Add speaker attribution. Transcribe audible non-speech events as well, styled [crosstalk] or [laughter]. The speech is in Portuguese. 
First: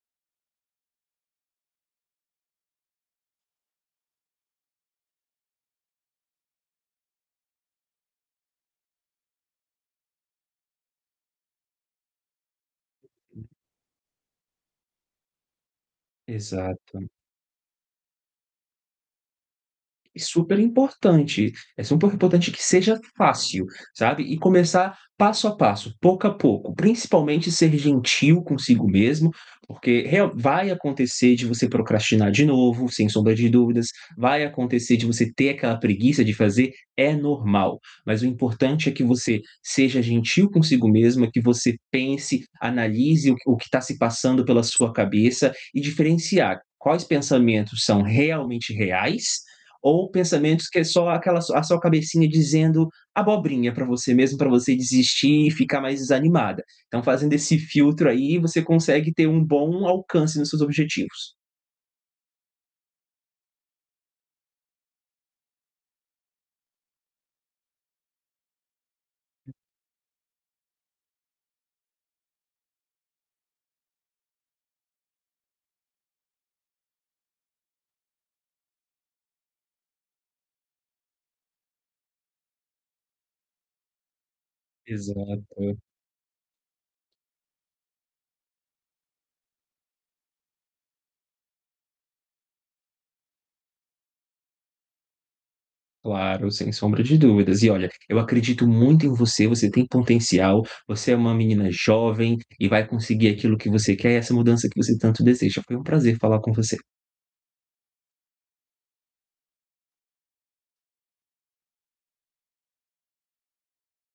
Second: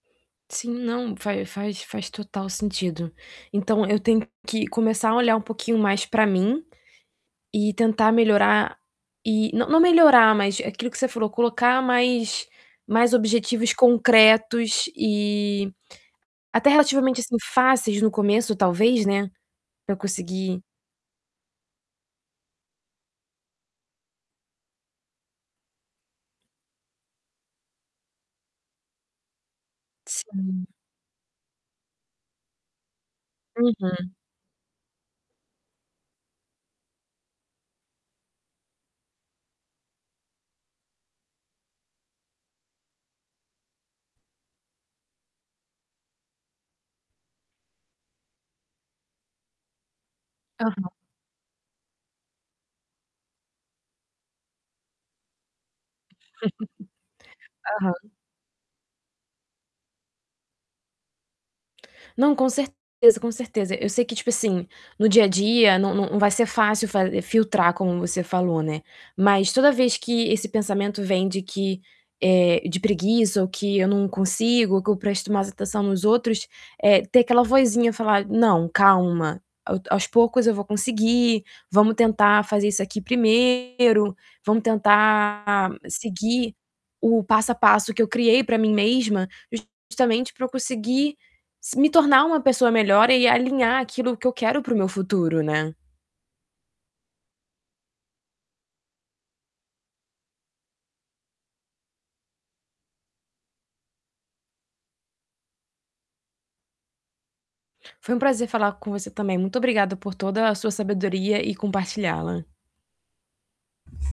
Speaker 1: Sim, não, faz faz faz total sentido. Então, eu tenho que começar a olhar um pouquinho mais para mim, e tentar melhorar e não não melhorar, mas aquilo que você falou, colocar mais mais objetivos concretos e até
Speaker 2: Exato.
Speaker 1: relativamente assim fáceis no começo, talvez, né, para eu
Speaker 2: E super
Speaker 1: conseguir
Speaker 2: importante, é super importante que seja fácil, sabe, e começar passo a passo, pouco a pouco, principalmente ser gentil consigo mesmo, porque real
Speaker 1: Sim.
Speaker 2: vai acontecer de você procrastinar de novo, sem sombra de dúvidas,
Speaker 1: Uhum.
Speaker 2: vai acontecer de você ter aquela preguiça de fazer, é normal. Mas o importante é que você seja gentil consigo mesma, que você pense, analise o que o que está se passando pela sua cabeça e diferenciar quais pensamentos são realmente reais, ou pensamentos que é
Speaker 1: Aham.
Speaker 2: só aquela su a a sua cabecinha dizendo abobrinha para você mesmo para você desistir e ficar mais desanimada. Então, fazendo esse
Speaker 1: [laughs] Aham.
Speaker 2: filtro aí, você consegue ter um bom alcance nos seus objetivos.
Speaker 1: Não, com certeza, com certeza. Eu sei que, tipo assim, no dia a dia não não não vai ser fácil fa filtrar como você falou, né, mas toda vez que esse pensamento vem de que, eh, de preguiça ou que eu não consigo ou que eu presto mais atenção nos outros, eh, ter aquela vozinha falar: "Não, calma, ao aos poucos eu vou conseguir. Vamos tentar fazer isso aqui primeiro vamos tentar
Speaker 2: Exato.
Speaker 1: seguir o passo a passo que eu criei para mim mesma, justamente para eu conseguir s me tornar uma pessoa melhor e alinhar aquilo que eu quero para o meu futuro", né?
Speaker 2: Claro, sem sombra de dúvidas e olha, eu acredito muito em você, você tem potencial, você é uma menina jovem, e vai conseguir aquilo que você quer e essa mudança que você tanto deseja. Foi um prazer falar com você.
Speaker 1: Foi um prazer falar com você também, muito obrigada por toda a sua sabedoria e compartilhá-la.